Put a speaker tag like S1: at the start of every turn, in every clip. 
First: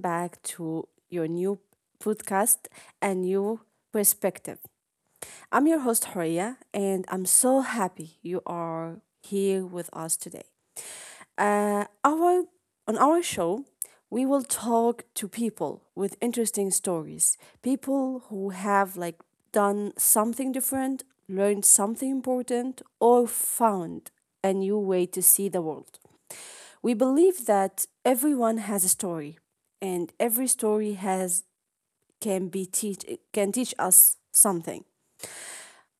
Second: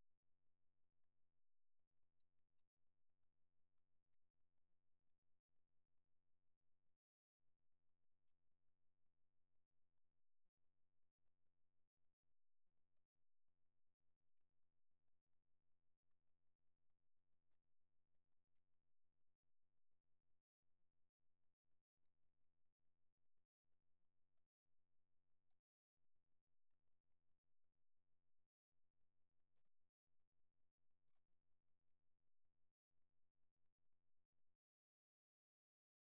S1: back to your new podcast and new perspective. I'm your host, Horia, and I'm so happy you are here with us today. Our on our show, we will talk to people with interesting stories, people who have like done something different, learned something important, or found a new way to see the world. We believe that everyone has a story, and every story has can be teach can teach us something.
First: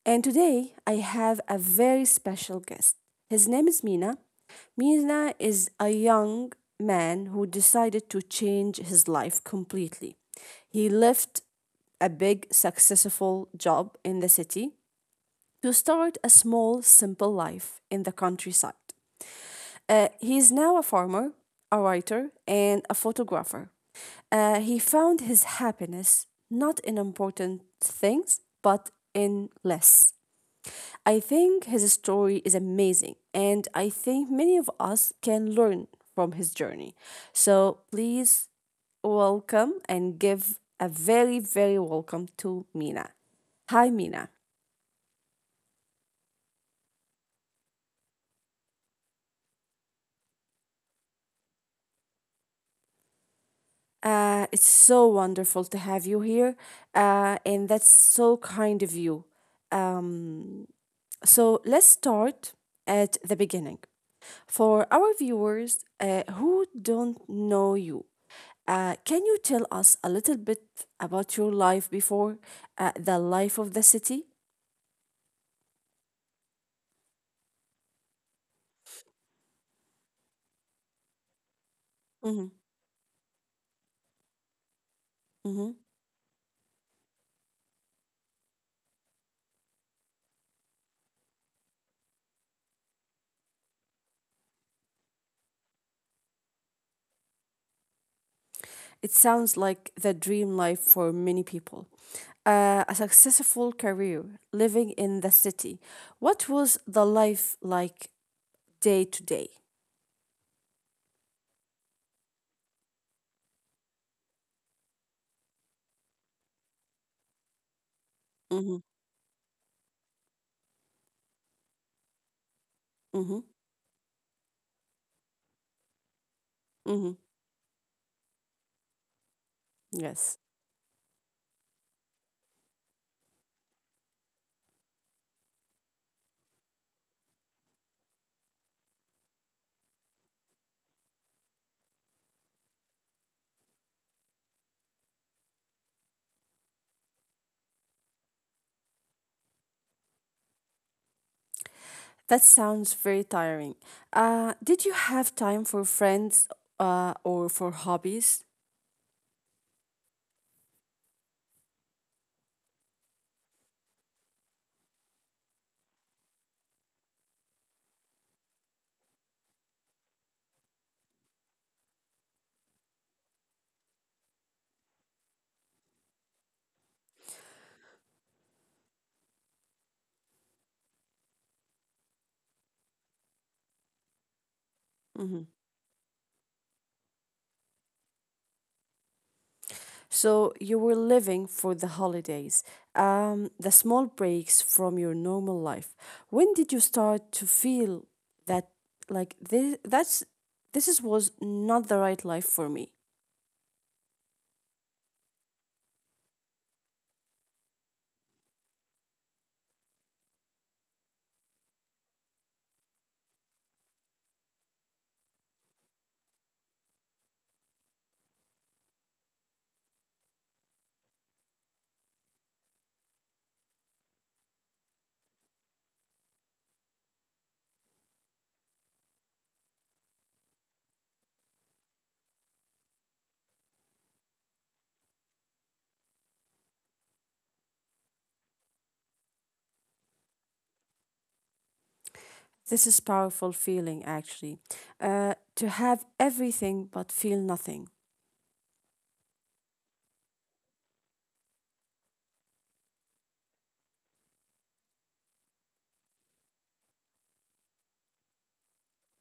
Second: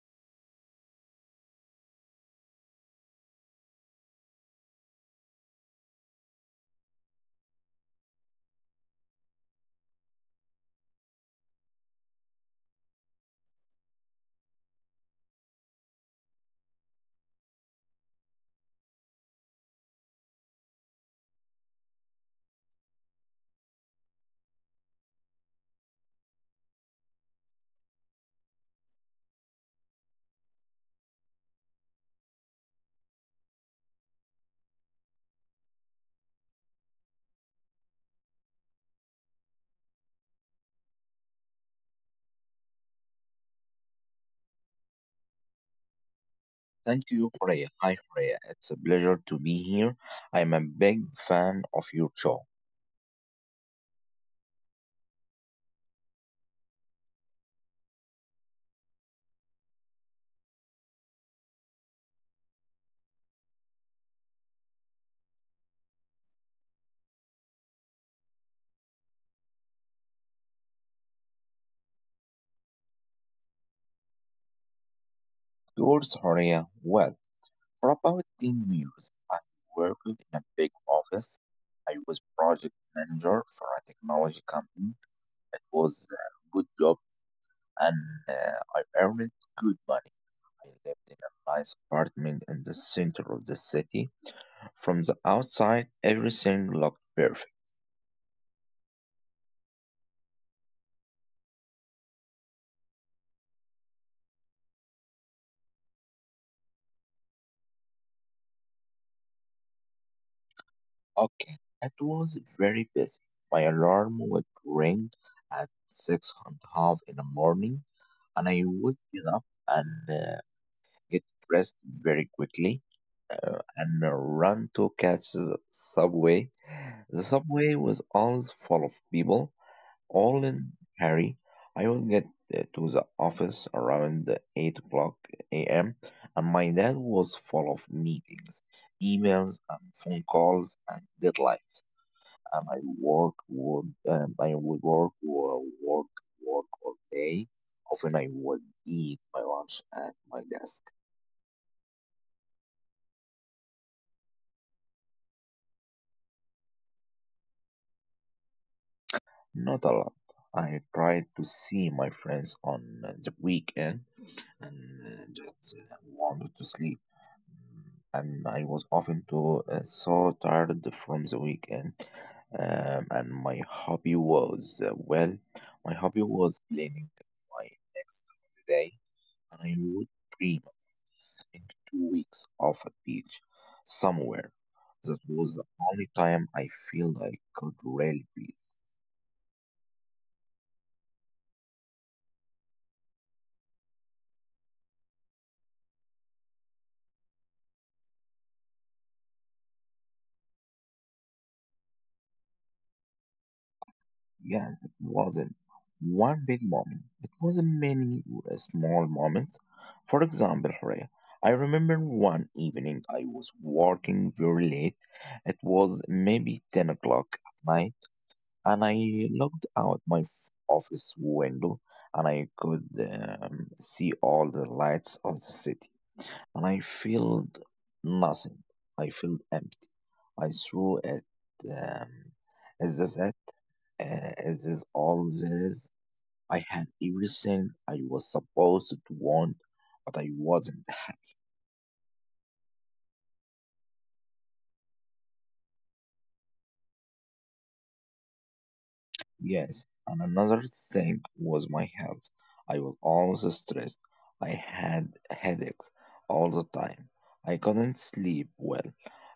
S1: And today I have a very special guest. His name is Mina, Mirna is a young man who decided to change his life completely. He left a big, successful job in the city to start a small, simple life in the countryside. He is now a farmer, a writer, and a photographer. He found his happiness not in important things, but in less. I think his story is amazing, and I think many of us can learn from his journey. So please welcome and give a very, very welcome to Mina. Hi, Mina.
S2: Thank you, Horea. Hi, Horea. It's a pleasure to be here. I'm a big fan of your show.
S1: It's so wonderful to have you here, and that's so kind of you. Um, so let's start at the beginning. For our viewers who don't know you, can you tell us a little bit about your life before the life of the city?
S2: Yours, Horea. Well, for about 10 years, I worked in a big office. I was
S1: hmm
S2: project manager for a technology company. It
S1: hmm
S2: was a good job and I earned good money. I lived in a nice apartment in the center of the city. From the outside, everything looked perfect.
S1: It sounds like the dream life for many people. A successful career living in the city. What was the life like day to day?
S2: Okay, it was very busy. My alarm would ring at six and a half in the morning, and I
S1: Mm-hmm.
S2: would get up and get dressed very quickly
S1: Mm-hmm.
S2: and run to catch the subway. The
S1: Mm-hmm.
S2: subway was always full of people, all
S1: Yes.
S2: in hurry. I would get to the office around 8 o'clock a.m., and my dad was full of meetings, emails, and phone calls and deadlines and I would work all day. Often I would eat my lunch at my desk.
S1: That sounds very tiring. Did you have time for friends or for hobbies?
S2: Not a lot. I tried to see my friends on the weekend and just wanted to sleep. And I was often too so tired from the weekend. And my hobby was my hobby was planning my next holiday, and I would dream think 2 weeks off a beach somewhere. That was the only time I feel I could really breathe.
S1: So you were living for the holidays, the small breaks from your normal life. When did you start to feel that like this that's this is was not the right life for me?
S2: Yes, it wasn't one big moment. It was many small moments. For example, Horea, I remember one evening I was working very late. It was maybe 10 o'clock at night, and I looked out my office window and I could see all the lights of the city, and I felt nothing. I felt empty. I threw at um, as this said, uh, as is this all there is. I had everything I was supposed to want, but I wasn't.
S1: This is powerful feeling actually. To have everything but feel nothing.
S2: Yes, and another thing was my health. I was always stressed. I had headaches all the time. I couldn't sleep well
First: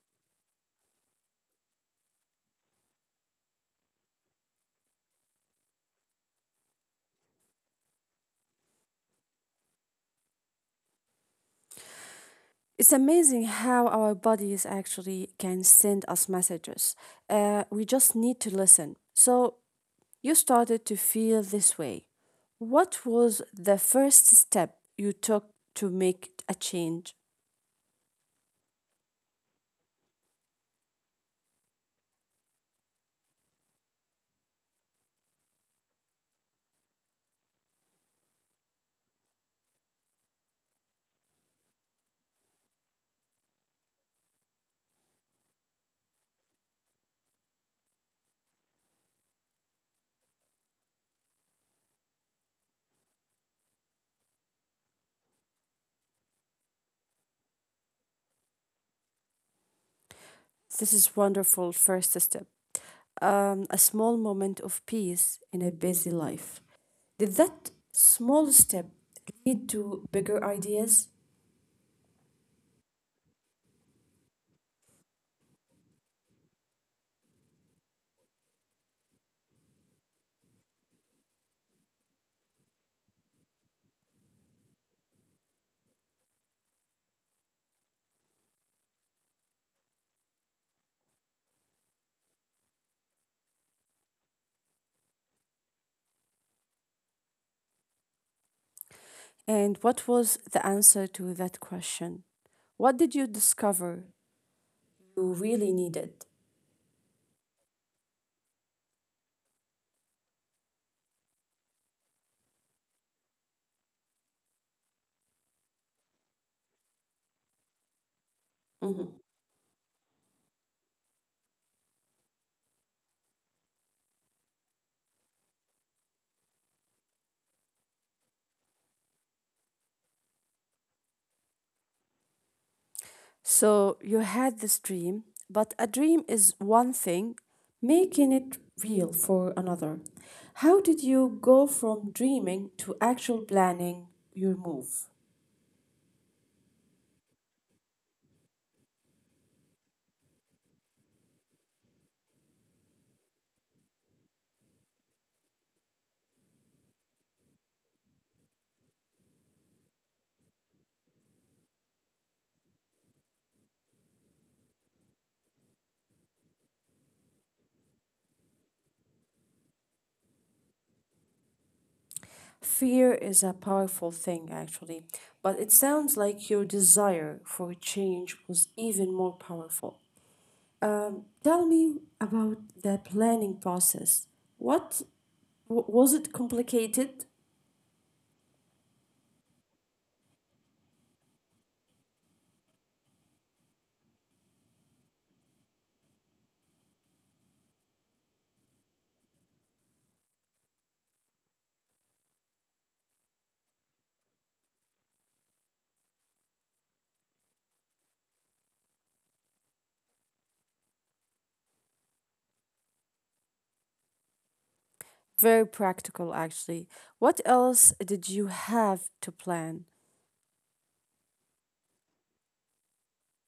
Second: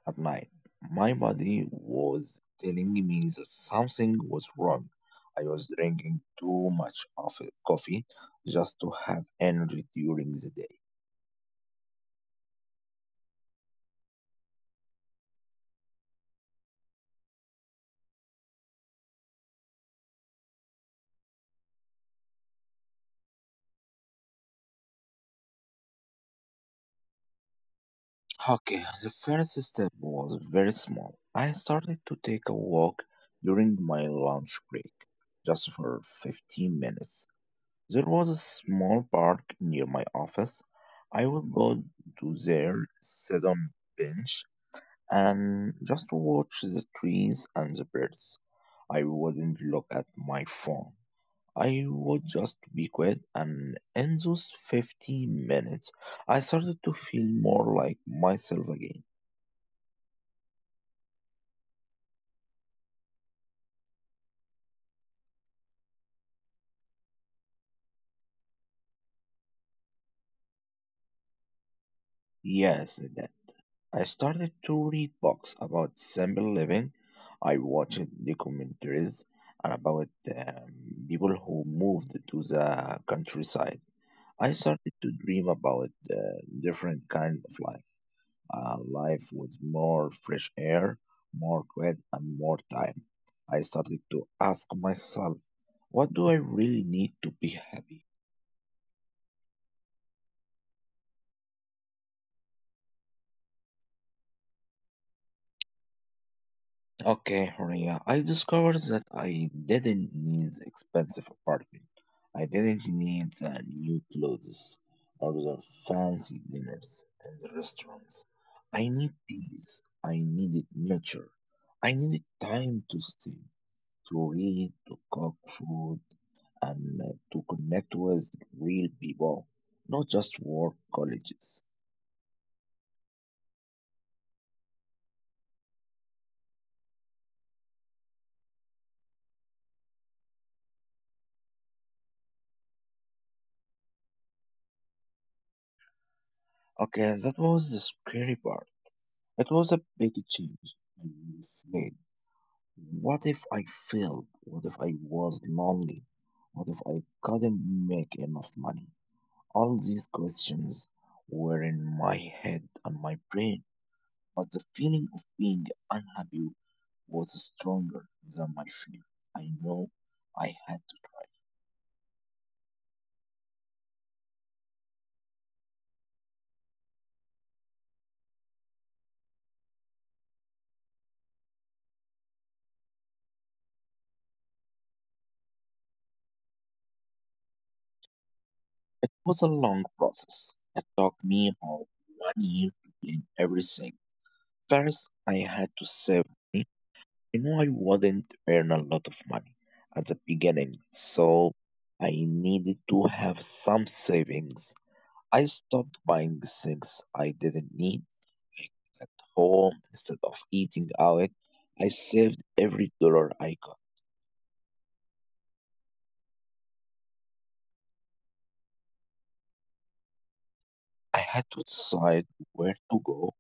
S2: at night. My body was telling me that something was wrong. I was drinking too much coffee just to have energy during the day.
S1: It's amazing how our bodies actually can send us messages. We just need to listen. So you started to feel this way. What was the first step you took to make a change?
S2: Okay, the first step was very small. I started to take a walk during my lunch break, just for 15 minutes. There was a small park near my office. I would go to there, sit on bench, and just watch the trees and the birds. I wouldn't look at my phone. I would just be quiet, and in those 15 minutes, I started to feel more like myself again.
S1: This is wonderful first step. A small moment of peace in a busy life. Did that small step lead to bigger ideas?
S2: Yes, that I started to read books about simple living. I watched documentaries and about people who moved to the countryside. I started to dream about different kind of life, life with more fresh air, more quiet, and more time. I started to ask myself, what do I really need to be happy?
S1: And what was the answer to that question? What did you discover you really needed?
S2: Okay, Horia, I discovered that I didn't need expensive apartment. I didn't need the new clothes or the fancy dinners and the restaurants. I
S1: Mhm.
S2: need peace. I needed nature. I needed time to think, to read, to cook food, and to connect with real people, not just work colleges.
S1: So you had this dream, but a dream is one thing, making it real for another. How did you go from dreaming to actual planning your move?
S2: Okay, that was the scary part. It was a big change. I reflected. What if I failed? What if I was lonely? What if I couldn't make enough money? All these questions were in my head and my brain, but the feeling of being unhappy was stronger than my fear. I know I had to try.
S1: Fear is a powerful thing, actually, but it sounds like your desire for change was even more powerful. Tell me about the planning process. What was it complicated?
S2: It was a long process. It took me about one year to clean everything. First, I had to save money. You know I wouldn't earn a lot of money at the beginning, so I needed to have some savings. I stopped buying things I didn't need, like at home instead of eating out. I saved every dollar I got.
S1: Very practical, actually. What else did you have to plan?
S2: I had to decide where to go.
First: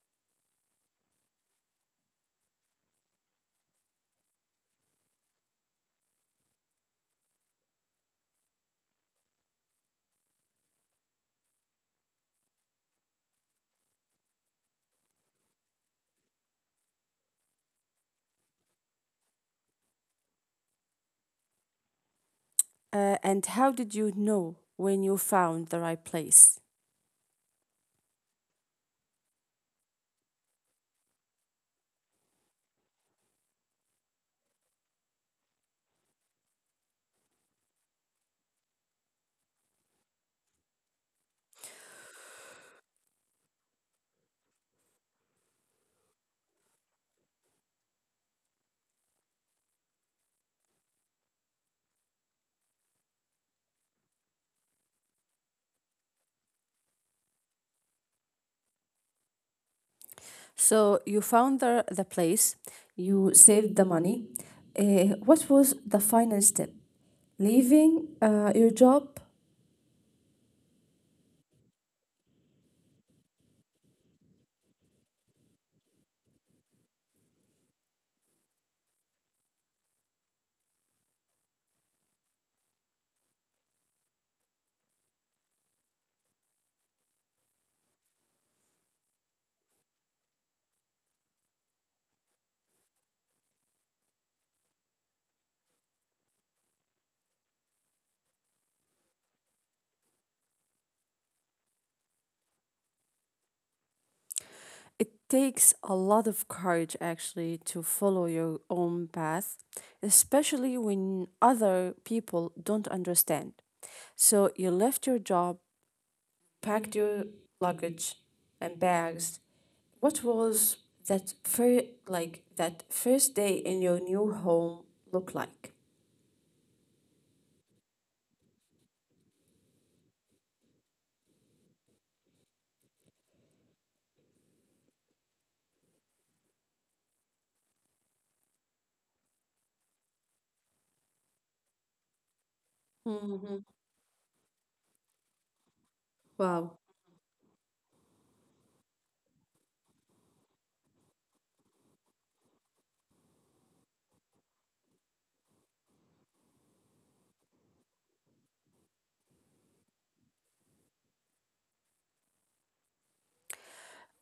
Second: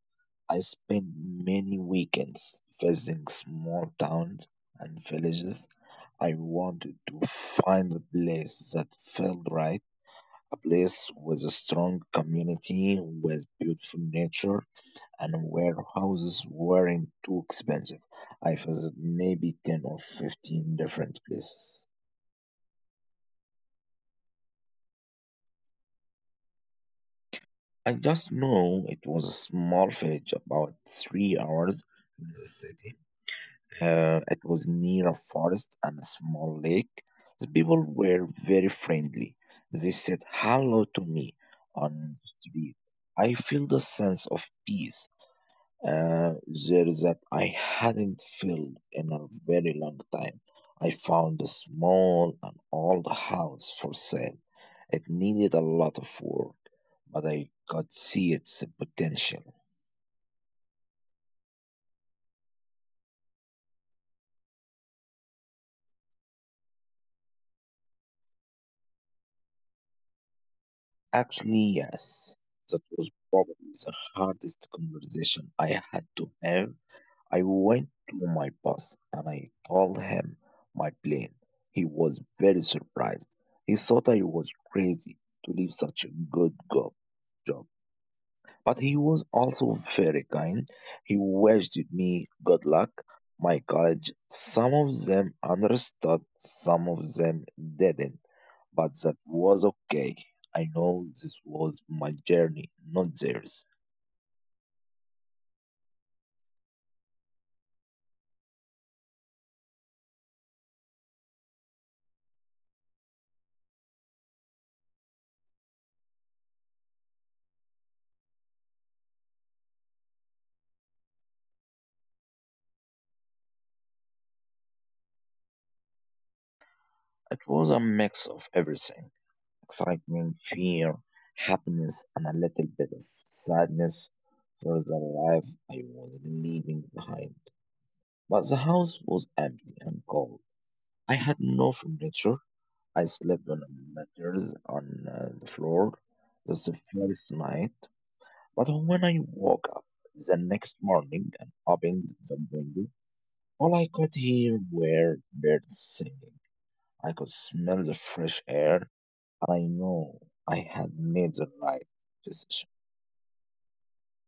S2: I spent many weekends visiting small towns and villages. I wanted to find a place that felt right, a place with a strong community, with beautiful nature, and where houses weren't too expensive. I visited maybe 10 or 15 different places.
S1: And how did you know when you found the right place?
S2: I just know it was a small village about 3 hours from the city. It was near a forest and a small lake. The people were very friendly. They said hello to me on the street. I felt a sense of peace uh, there that I hadn't felt in a very long time. I found a small and old house for sale. It needed a lot of work, but I could see its potential.
S1: So, you found the place, you saved the money. What was the final step? Leaving your job?
S2: Actually, yes, that was probably the hardest conversation I had to have. I went to my boss and I told him my plan. He was very surprised. He thought I was crazy to leave such a job. But he was also very kind. He wished me good luck. My college, some of them understood, some of them didn't. But that was okay. I know this was my journey, not theirs.
S1: It takes a lot of courage, actually, to follow your own path, especially when other people don't understand. So you left your job, packed your luggage and bags. What was that first day in your new home look like?
S2: It was a mix of everything: excitement, fear, happiness, and a little bit of sadness for the life I was leaving behind. But the house was empty and cold. I had no furniture. I slept on a
S1: Mhm.
S2: mattress on the floor. That's the
S1: Wow.
S2: first night. But when I woke up the next morning and opened the window, all I could hear were birds singing. I could smell the fresh air. I know I had made the right decision.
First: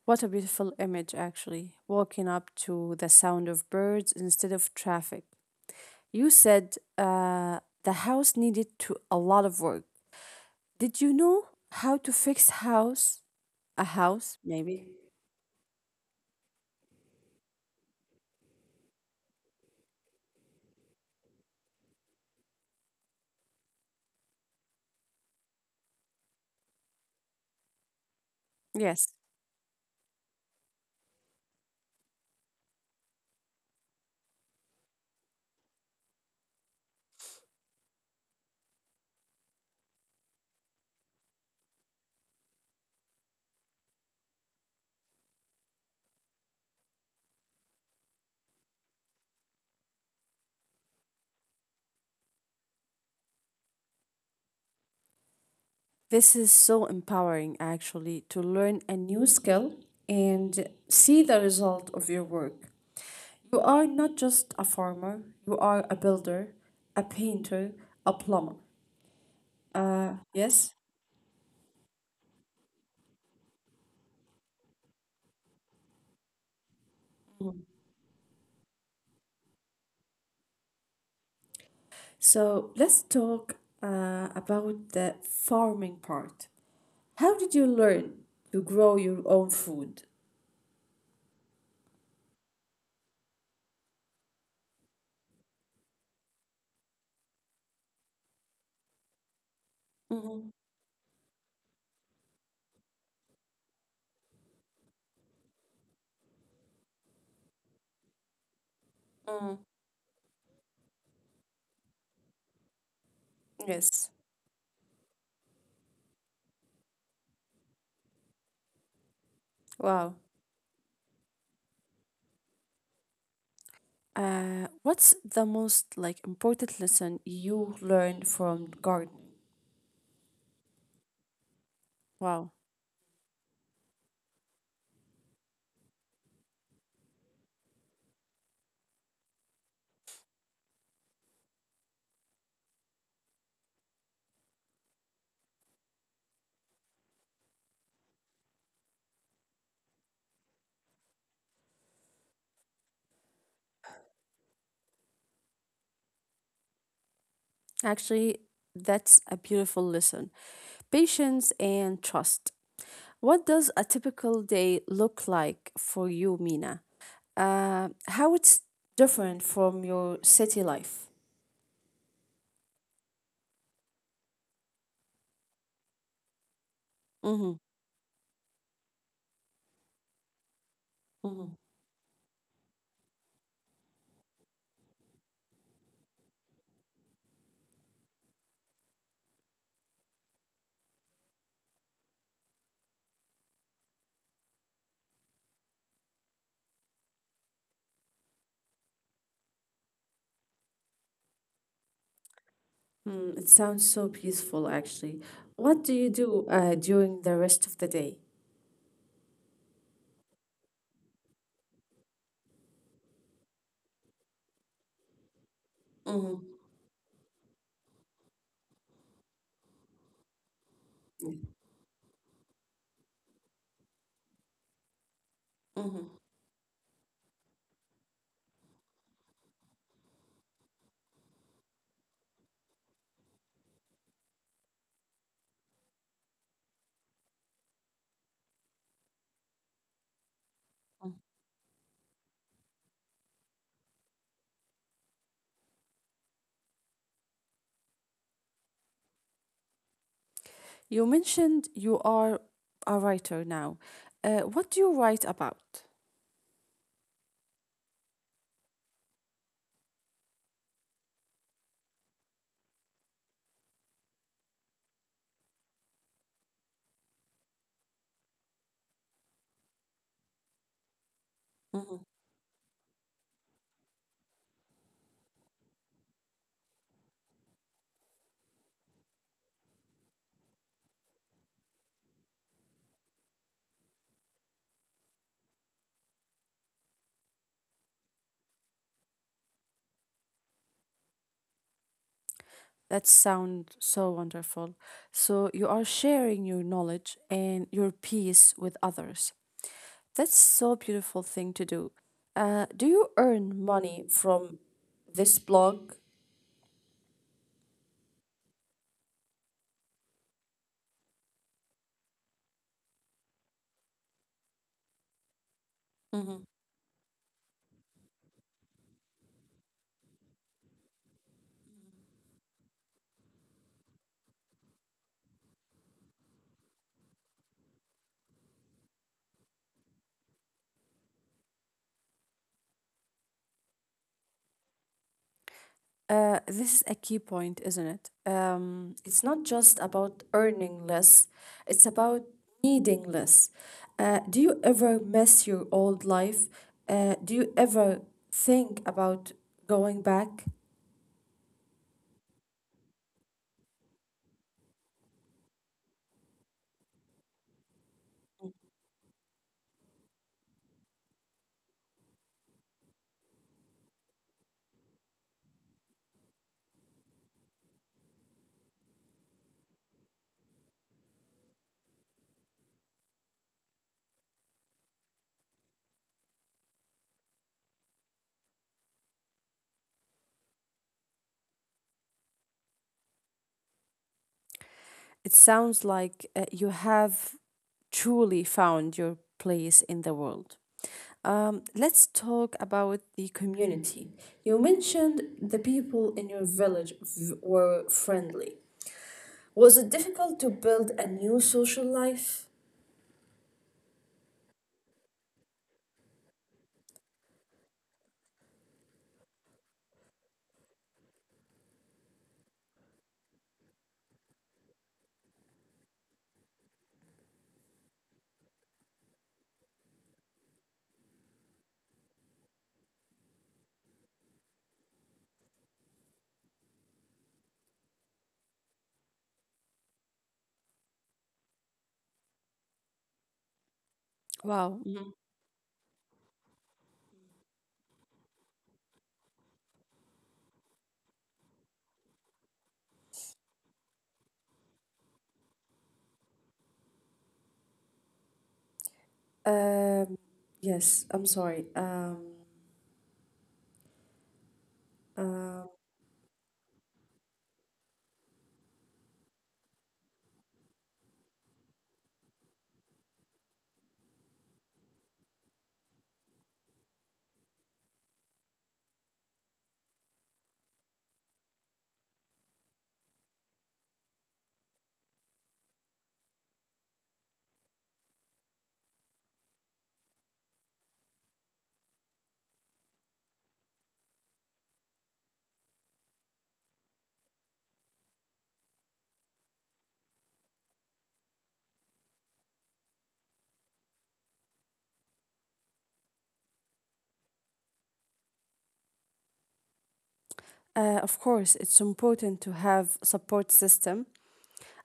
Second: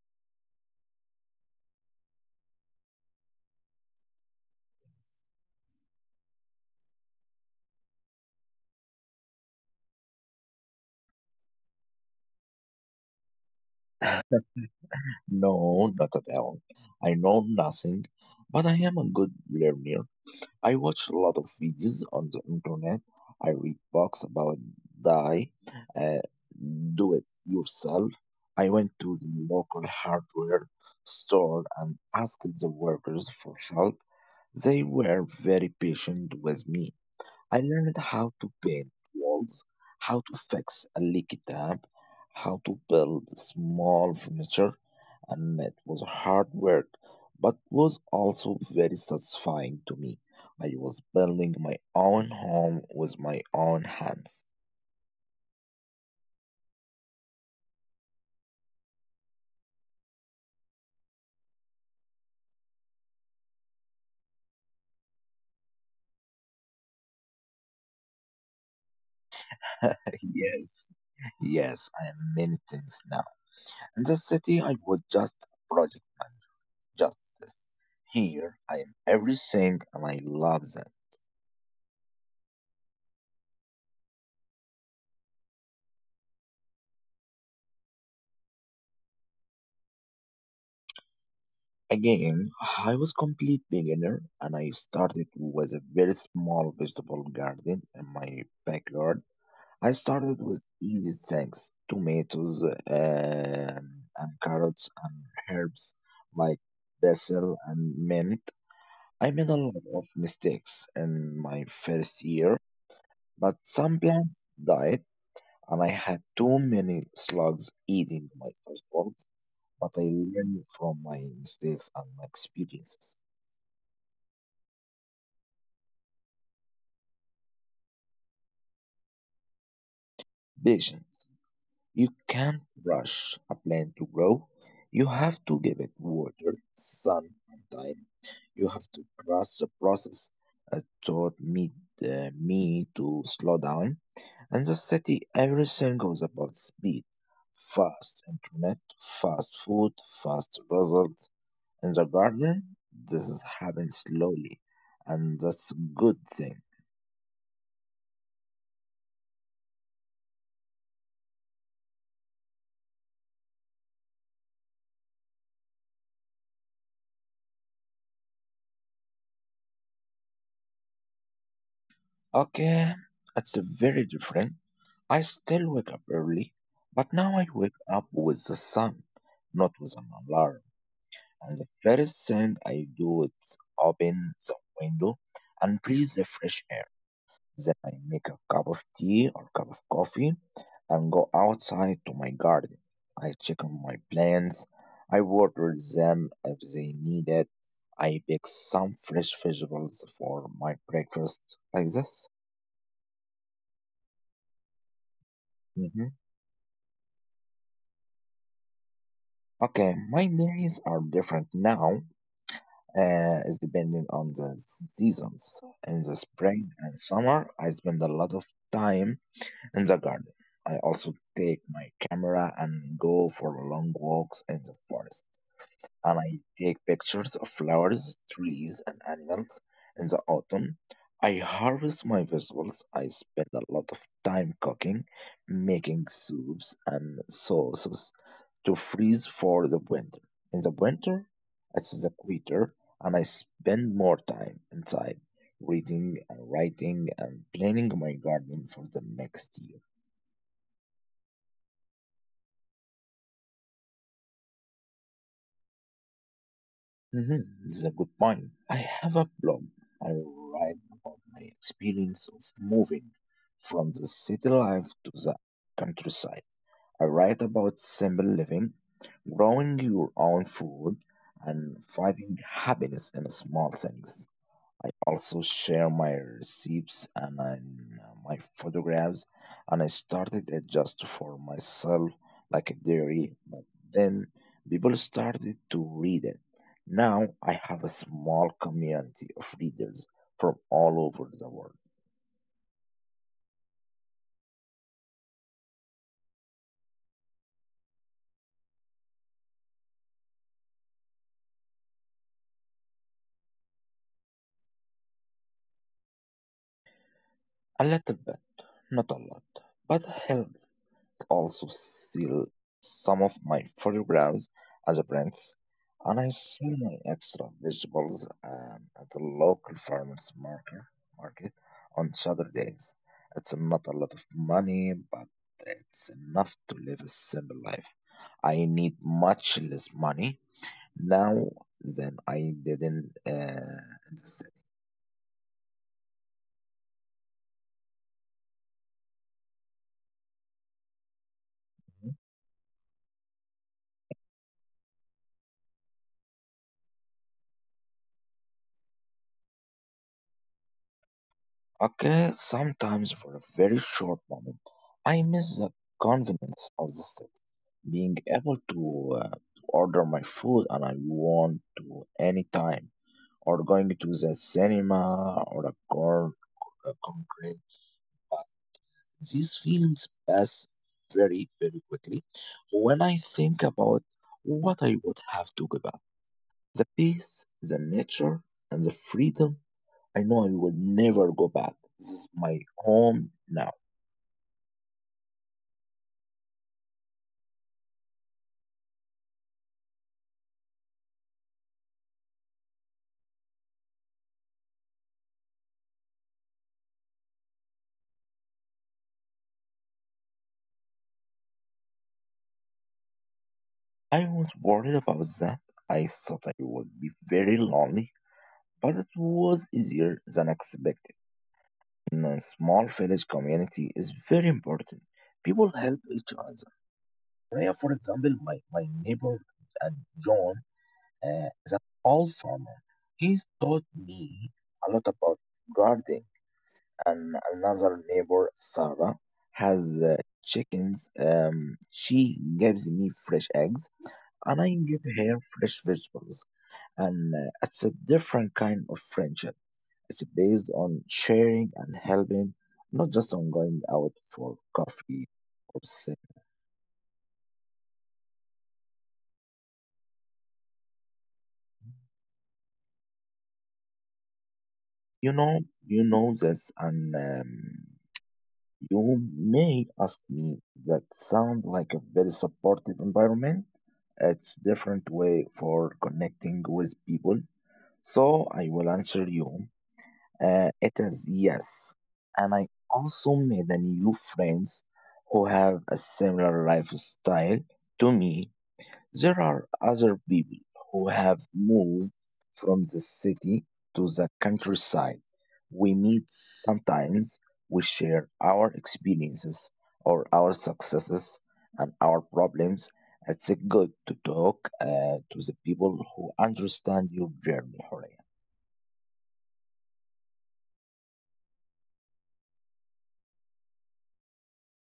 S1: What a beautiful image, actually. Walking up to the sound of birds instead of traffic. You said the house needed to a lot of work. Did you know how to fix house? A house, maybe?
S2: No, not at all. I know nothing, but I am a good learner. I watch a lot of videos on the internet. I read books about die, uh, do it yourself. I went
S1: Yes.
S2: to the local hardware store and asked the workers for help. They were very patient with me. I learned how to build walls, how to fix a leaky tap, how to build small furniture, and it was hard work, but was also very satisfying to me. I was building my own home with my own hands.
S1: This is so empowering, actually, to learn a new skill and see the result of your work. You are not just a farmer, you are a builder, a painter, a plumber. Yes?
S2: Yes, yes, I am many things now. In the city, I was just a project manager, just this. Here, I am everything, and I love that.
S1: So let's talk about the farming part. How did you learn to grow your own food?
S2: Again, I was complete beginner and I started with a very small vegetable garden in my backyard. I started
S1: Mhm.
S2: with easy things: tomatoes um, and carrots and herbs like basil and mint. I made
S1: Mm,
S2: a lot of mistakes in my first year, but some
S1: yes.
S2: plants died and I had too many slugs eating my vegetables, but I
S1: Wow.
S2: learned from my mistakes and my experiences.
S1: What's the most like important lesson you learned from gardening?
S2: Patience. You
S1: Wow.
S2: can't rush a plant to grow. You have to give it water, sun, and time. You have to trust the process. It taught me to slow down. In the city, everything goes about speed. Fast internet, fast food, fast results. In the garden, this is happening slowly, and that's a good thing.
S1: Actually, that's a beautiful lesson. Patience and trust. What does a typical day look like for you, Mina? How it's different from your city life?
S2: Okay, it's very different. I still wake up early, but now I
S1: Mm-hmm.
S2: wake up with the sun, not with an alarm.
S1: Mm-hmm.
S2: And the first thing I do is open the window and breathe the fresh air. Then I make a cup of tea or cup of coffee and go outside to my garden. I check on my plants. I water them if they need it. I pick some fresh vegetables for my breakfast like this.
S1: Mm, it sounds so peaceful, actually. What do
S2: Mm-hmm.
S1: you do during the rest of the day?
S2: Okay, my days are different now. It's depending on the seasons. In the
S1: Mm-hmm.
S2: spring and summer, I spend a lot of time in the garden. I also take my camera and go for long walks in the forest
S1: Mm-hmm.
S2: and I take pictures of flowers, trees, and animals. In the autumn, I harvest my vegetables. I spend a lot of time cooking, making soups and sauces to freeze for the winter. In the winter, it's the quieter, and I spend more time inside, reading and writing and planning my garden for the next year.
S1: You mentioned you are a writer now. What do you write about?
S2: Mhm. This a good point. I have a blog. I write about my experience of moving from the city life to the countryside. I write about simple living, growing your own food, and finding happiness in small things. I also share my receipts and I my photographs, and I started it just for myself, like a diary. But then people started to read it. Now I have a small community of readers from all over the world.
S1: That sounds so wonderful. So you are sharing your knowledge and your peace with others. That's so beautiful thing to do. Do you earn money from this blog?
S2: A little bit, not a lot, but helps. Also sell some of my photographs as a prints, and I
S1: Mhm.
S2: sell my extra vegetables at the local market on Saturdays. It's not a lot of money, but it's enough to live a simple life. I need much less money now than I did in the city.
S1: This is a key point, isn't it? It's not just about earning less, it's about needing less. Do you ever miss your old life? Do you ever think about going back?
S2: Okay, sometimes for a very short moment, I miss the convenience of the city. Being able to order my food and I want to anytime, or going to the cinema or a car, a concrete. These feelings pass very, very quickly when I think about what I would have to give up. The peace, the nature, and the freedom. I know I will never go back. This is my home now.
S1: It sounds like you have truly found your place in the world. Let's talk about the community. You mentioned the people in your village were friendly. Was it difficult to build a new social life?
S2: I was worried about that. I thought I would be very lonely, but it was easier than expected. In a small village, community is very important. People help each other. Raya, for example, my neighbor and John is an old farmer. He taught me a lot about gardening. And another neighbor, Sarah, has chickens. She gives me fresh eggs, and I
S1: Wow.
S2: give
S1: Mhm.
S2: her fresh vegetables. And it's a different kind of friendship. It's based on sharing and helping, not just on going out for coffee or sex.
S1: Um, yes, I'm sorry.
S2: You know,
S1: Um,
S2: you know this, and You may ask me that sound like a very supportive environment. It's different way for connecting with people. So I will answer you. It is, yes. And I also made a new friends who have a similar lifestyle to me. There are other people who have moved from the city to the countryside. We meet sometimes, we share our experiences or our successes and our problems. It's good to talk to the people who understand your journey, Horia.
S1: of course, it's important to have support system.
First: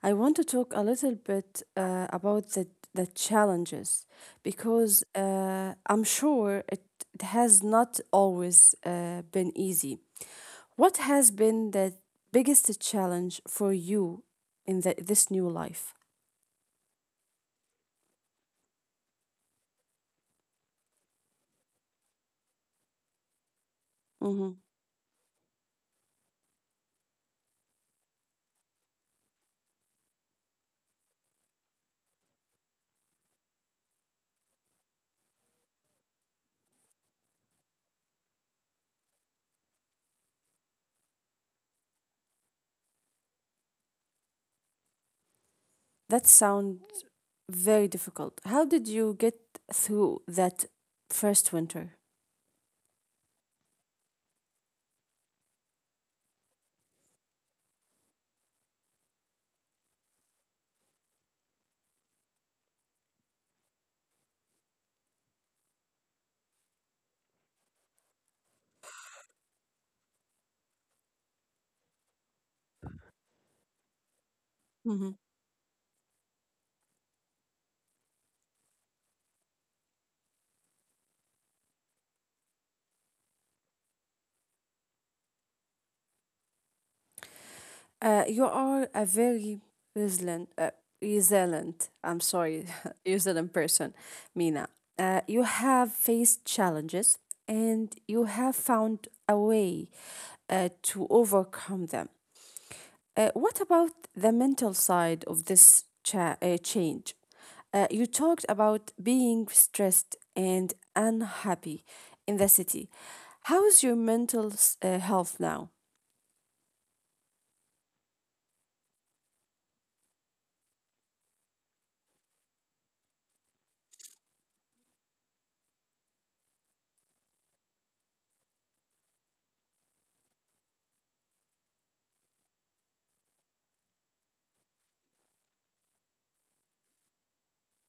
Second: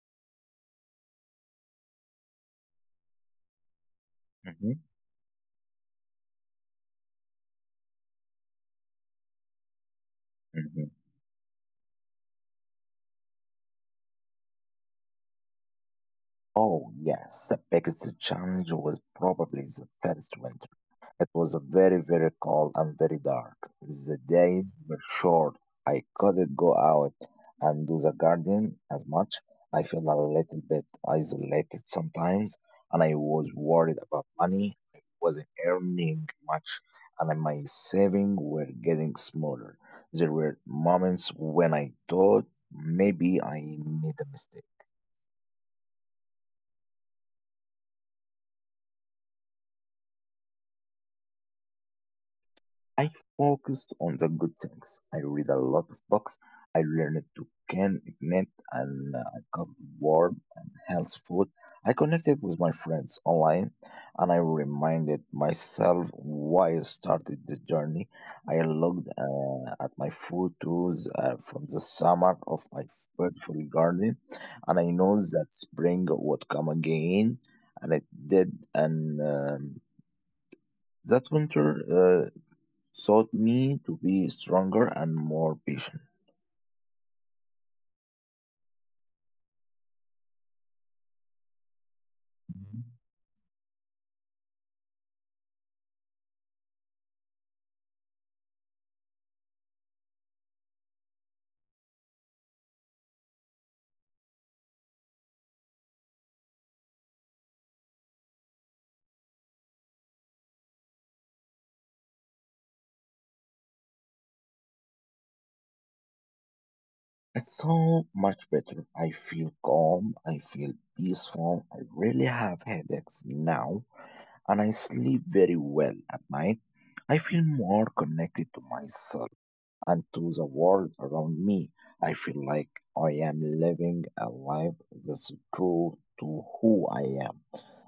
S1: I want to talk a little bit about the challenges
S2: Mhm,
S1: because I'm sure it has not always been easy.
S2: mhm.
S1: What has been the biggest challenge for you in this new life?
S2: Oh, yes, because the biggest challenge was probably the first winter. It was very, very cold and very dark. The
S1: hmm
S2: days were short. I couldn't go out and do the garden as much. I felt a little bit isolated sometimes, and I was worried about money. I wasn't earning much, and my savings were getting smaller. There were moments when I thought maybe I made a mistake.
S1: That sounds very difficult. How did you get through that first winter?
S2: I focused on the good things. I read a lot of books. I learned to can ignite and I got warm and healthy food. I connected with my friends online and I reminded myself why I started the journey. I looked at my photos from the summer of my beautiful garden and I know that spring would come again and it did and that winter taught me to be stronger and more patient.
S1: You are a very resilient, uh, resilient. I'm sorry, resilient person, Mina. You have faced challenges and you have found a way to overcome them. What about the mental side of this change? You talked about being stressed and unhappy in the city. How's your mental health now?
S2: It's so much better. I feel calm, I feel peaceful, I really have headaches now, and I sleep very well at night. I feel more connected to myself and to the world around me. I feel like I am living a life that's true to who I am.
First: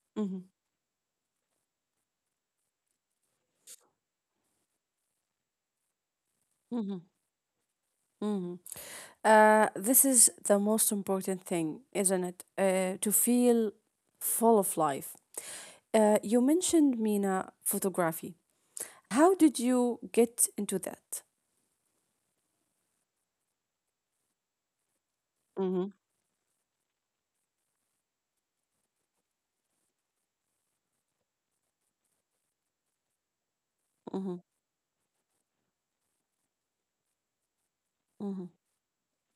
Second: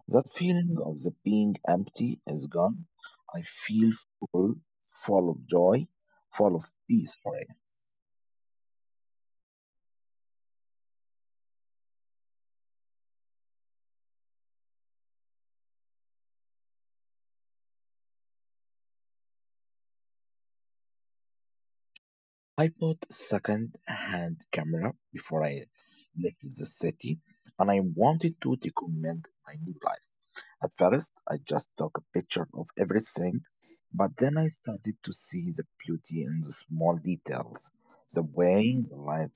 S2: That
S1: Mhm.
S2: feeling of the being empty is gone. I feel full, full of joy, full of peace. Sorry.
S1: Mhm. This is the most important thing, isn't it? To feel full of life. You mentioned Mina photography. How did you get into that?
S2: I bought a second-hand camera before I
S1: Mm-hmm,
S2: left the city, and I wanted to document my new life. At first, I just took a picture of everything, but
S1: mm-hmm,
S2: then I started to see the beauty in the small details, the
S1: mm-hmm,
S2: way the light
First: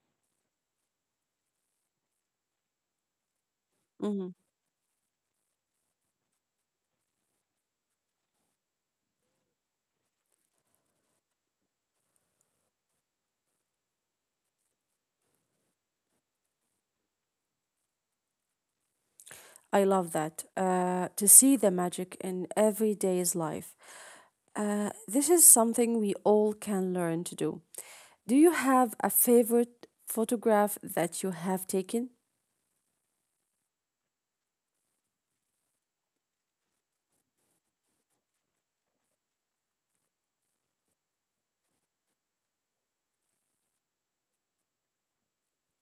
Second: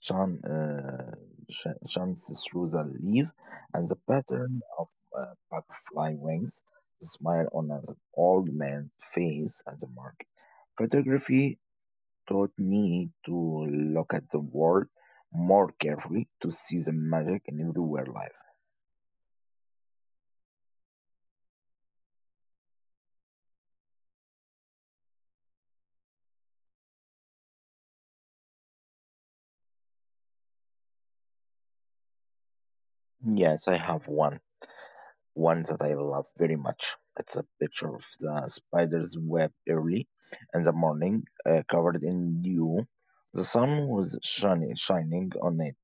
S2: shone, shines through the leaf, and the
S1: mm-hmm.
S2: pattern of butterfly wings, the smile on an old man's face at the market. Photography taught me to look at the world more carefully to see the magic in everywhere life.
S1: I love that. To see the magic in everyday's life. This is something we all can learn to do. Do you have a favorite photograph that you have taken?
S2: Yes, I have one. One that I love very much. It's a picture of the spider's web early in the morning, covered in dew. The sun was shining on it,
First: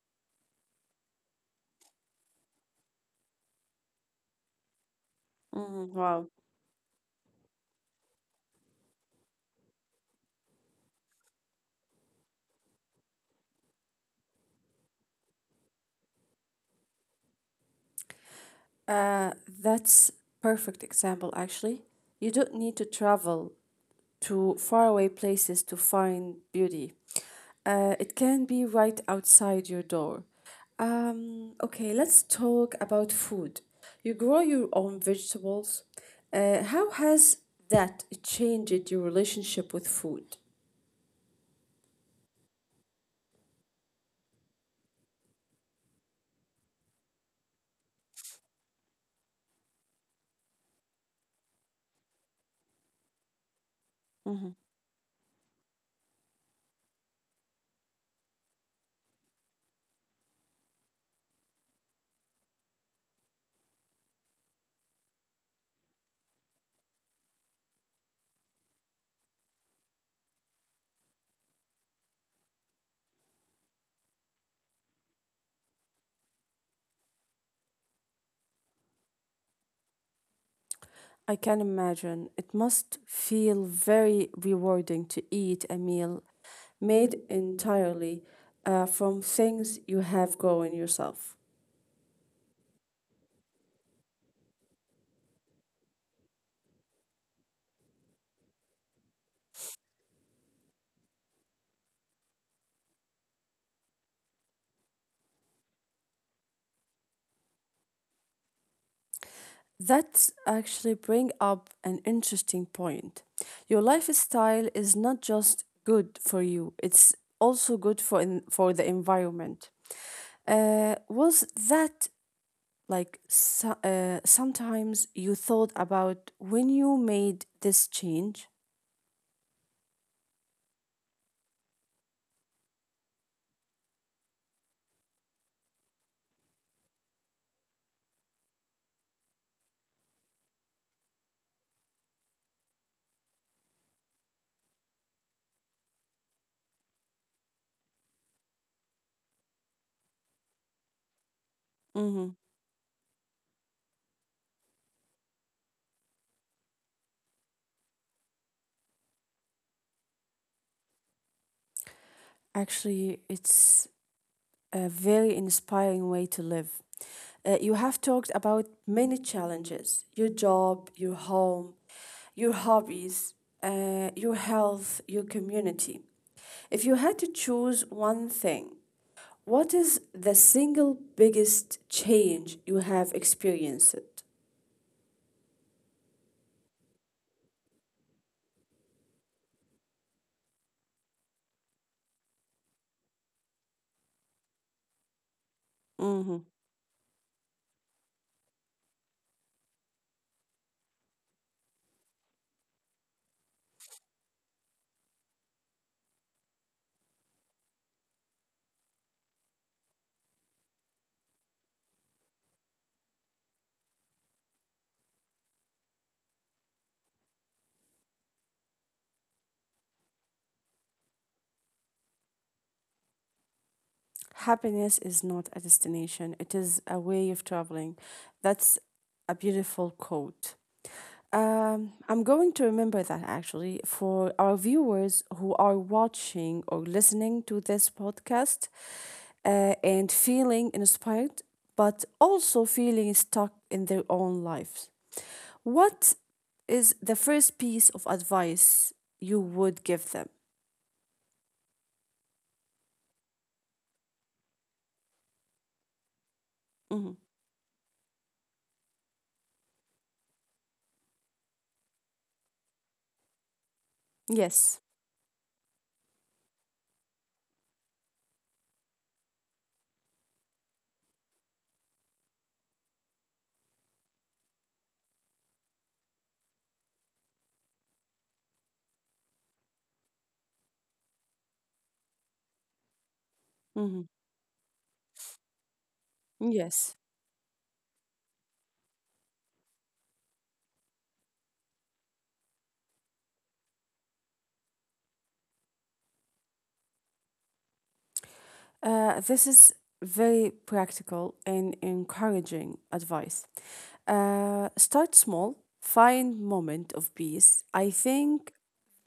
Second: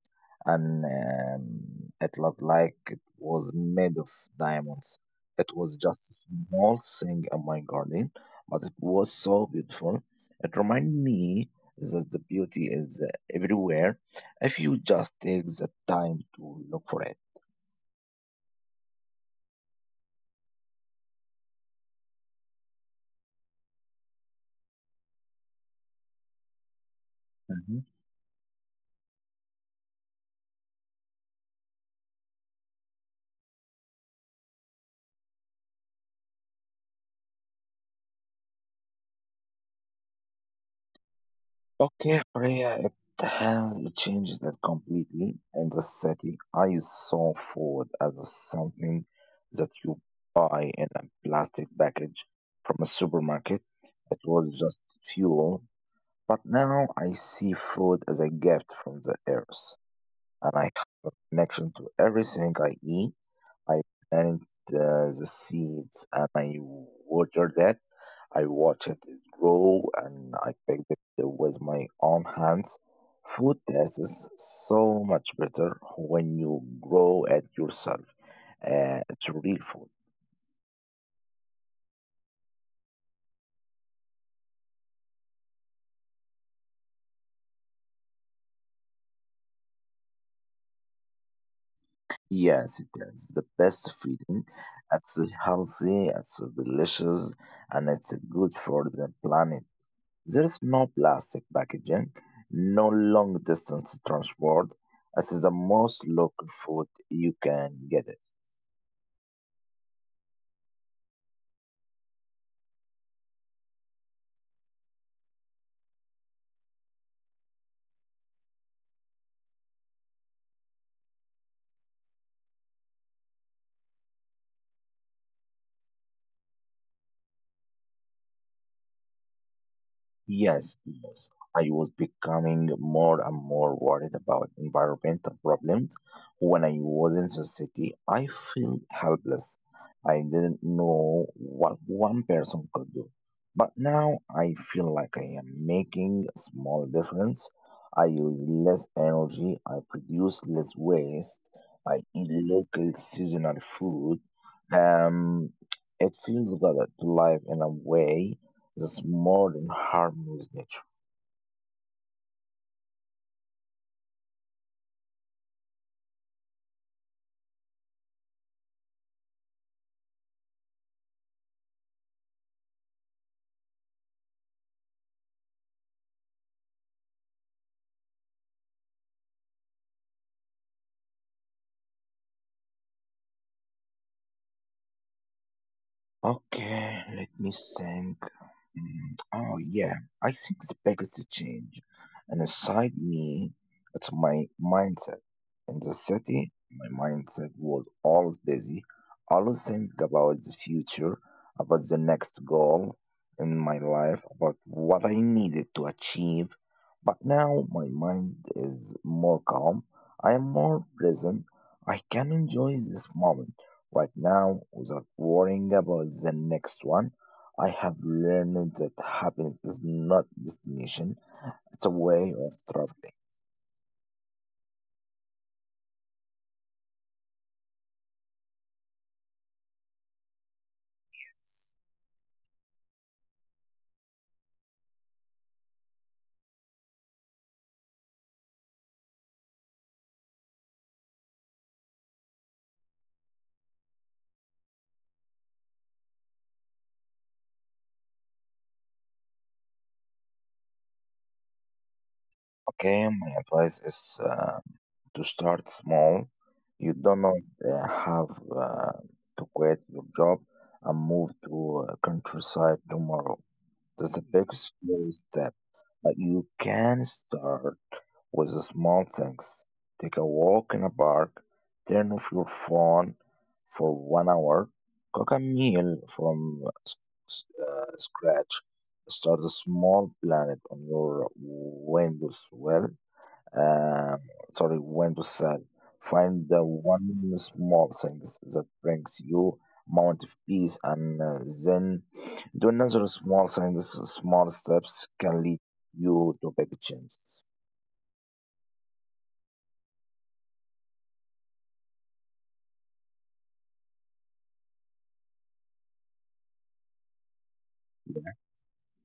S2: and it looked like it was made of diamonds. It was
S1: Mhm.
S2: just a
S1: Wow.
S2: small thing in my garden, but it was so beautiful. It reminded me that the beauty is everywhere if you just take the time to look for it.
S1: Uh, that's perfect example actually. You don't need to travel to faraway places to find beauty. It can be right outside your door. Okay, let's talk about food. You grow your own vegetables. How has that changed your relationship with food?
S2: Okay, Priya, it has changed it completely. In the city, I saw food as something that you buy in a plastic package from a supermarket. It was just fuel. But now I see food as a gift from the earth, and I have a connection to everything I eat. I plant the seeds and I water that. I watch it grow and I pick it with my own hands. Food tastes so much better when you grow it yourself. It's real food.
S1: I can imagine. It must feel very rewarding to eat a meal made entirely from things you have grown yourself.
S2: Yes, it is the best feeding. It's healthy, it's delicious, and it's good for the planet. There is no plastic packaging, no long distance transport. It is the most local food you can get.
S1: That's actually bring up an interesting point. Your lifestyle is not just good for you; it's also good for for the environment. Was that sometimes you thought about when you made this change?
S2: Yes, yes. I was becoming more and more worried about environmental problems. When I was in the city, I felt helpless. I didn't know what one person could do. But now I feel like I am making a small difference. I use less energy, I produce less waste, I eat local seasonal food. Um, it feels good to live in a way this is more than harmless nature.
S1: Actually, it's a very inspiring way to live. You have talked about many challenges your job, your home, your hobbies, your health, your community. If you had to choose one thing, what is the single biggest change you have experienced?
S2: Okay, let me think. Mm. Oh yeah, I think the biggest change and inside me, it's my mindset. In the city, my mindset was always busy, always think about the future, about the next goal in my life, about what I needed to achieve. But now my mind is more calm. I am more present. I can enjoy this moment. Right now, without worrying about the next one, I have learned that happiness is not destination, it's a way of traveling.
S1: Happiness is not a destination, it is a way of traveling. That's a beautiful quote. I'm going to remember that actually for our viewers who are watching or listening to this podcast and feeling inspired, but also feeling stuck in their own lives. What is the first piece of advice you would give them?
S2: Okay, my advice is to start small. You
S1: Mhm.
S2: don't have to quit your job and move to countryside tomorrow. That's a big
S1: Yes.
S2: scary step, but you can start with the small things. Take a walk in a park, turn off your phone for 1 hour, cook a meal from scratch, start a small planet on your Windows well,
S1: Mhm.
S2: um, sorry, when to sell. Find the
S1: Yes.
S2: one small things that brings you amount of peace, and then do another small things. Small steps can lead you to big changes.
S1: This is very practical and encouraging advice. Start small, find moment of peace. I think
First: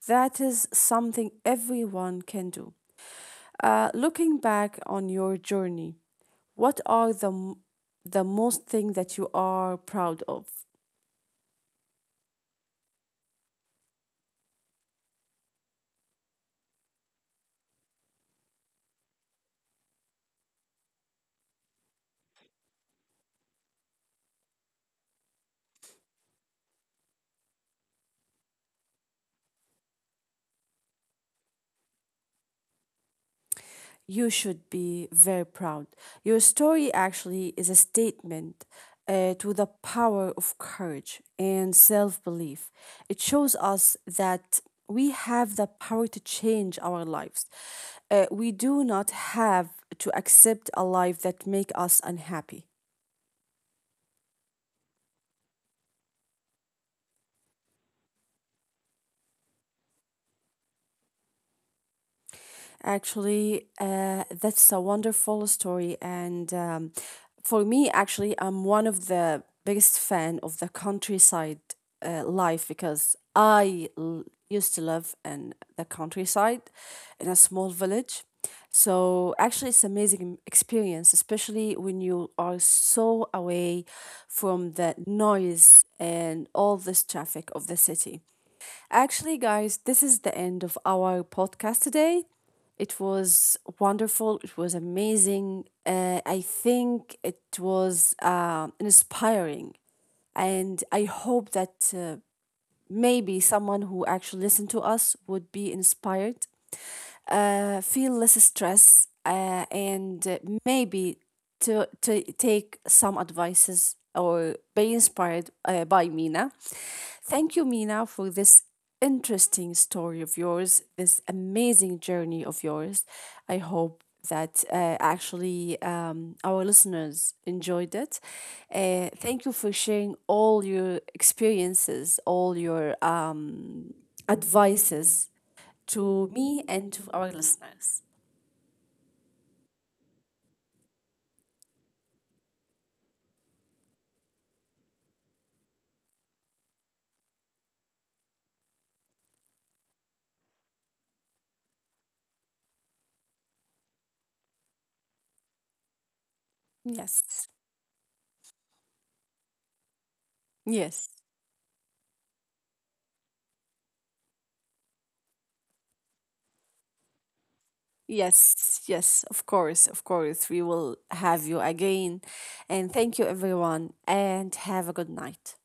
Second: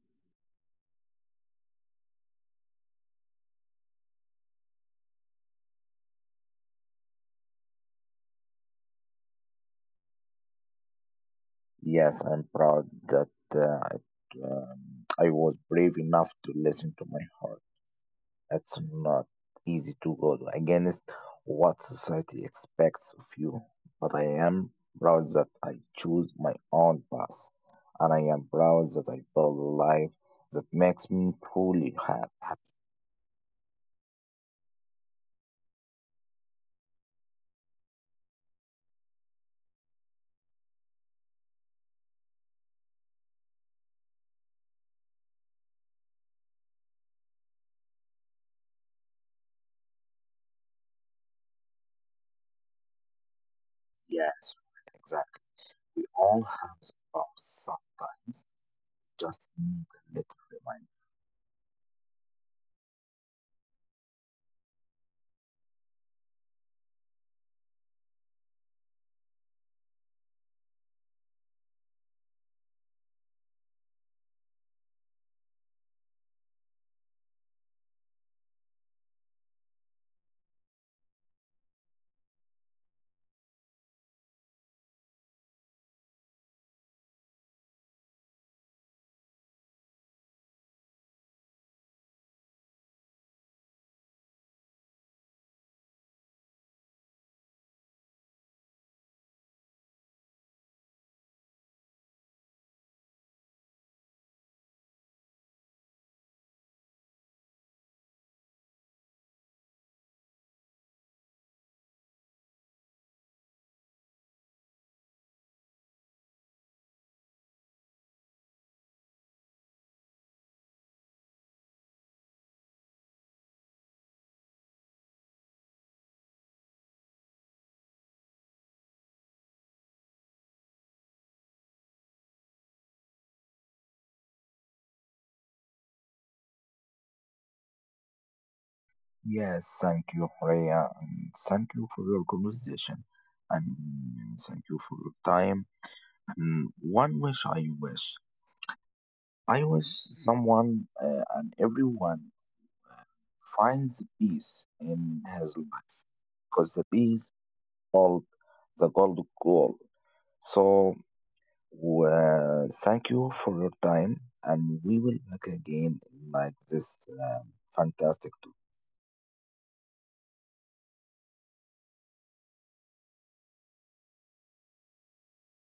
S1: that is something everyone can do. Looking back on your journey, what are the most thing that you are proud of?
S2: Yes, I'm proud that uh, I, I was brave enough to listen to my heart. It's not easy to go against what society expects of you, but I am proud that I choose my own path, and I am proud that I build a life that makes me truly happy.
S1: You should be very proud. Your story actually is a statement to the power of courage and self belief. It shows us that we have the power to change our lives. We do not have to accept a life that make us unhappy.
S2: Yes, exactly. We all have the problems sometimes. Just need a little reminder.
S1: Actually, that's a wonderful story, and for me, actually, I'm one of the biggest fan of the countryside life because used to live in the countryside in a small village. So actually, it's amazing experience, especially when you are so away from the noise and all this traffic of the city. Actually, guys, this is the end of our podcast today. It was wonderful. It was amazing. I think it was inspiring. And I hope that maybe someone who actually listened to us would be inspired feel less stress, and maybe to take some advices or be inspired by Mina. Thank you, Mina, for this interesting story of yours, this amazing journey of yours. I hope that actually our listeners enjoyed it. Thank you for sharing all your experiences, all your advices to me and to our listeners.
S2: Yes, thank you, Rhea, and thank you for your conversation, and thank you for your time. And one wish I wish someone and everyone finds peace in his life because the peace
S1: Yes,
S2: called the gold goal. So,
S1: yes,
S2: thank you for your time, and we will back again in like this fantastic
S1: yes, yes, of course, of course. We will have you again. And thank you, everyone, and have a good night.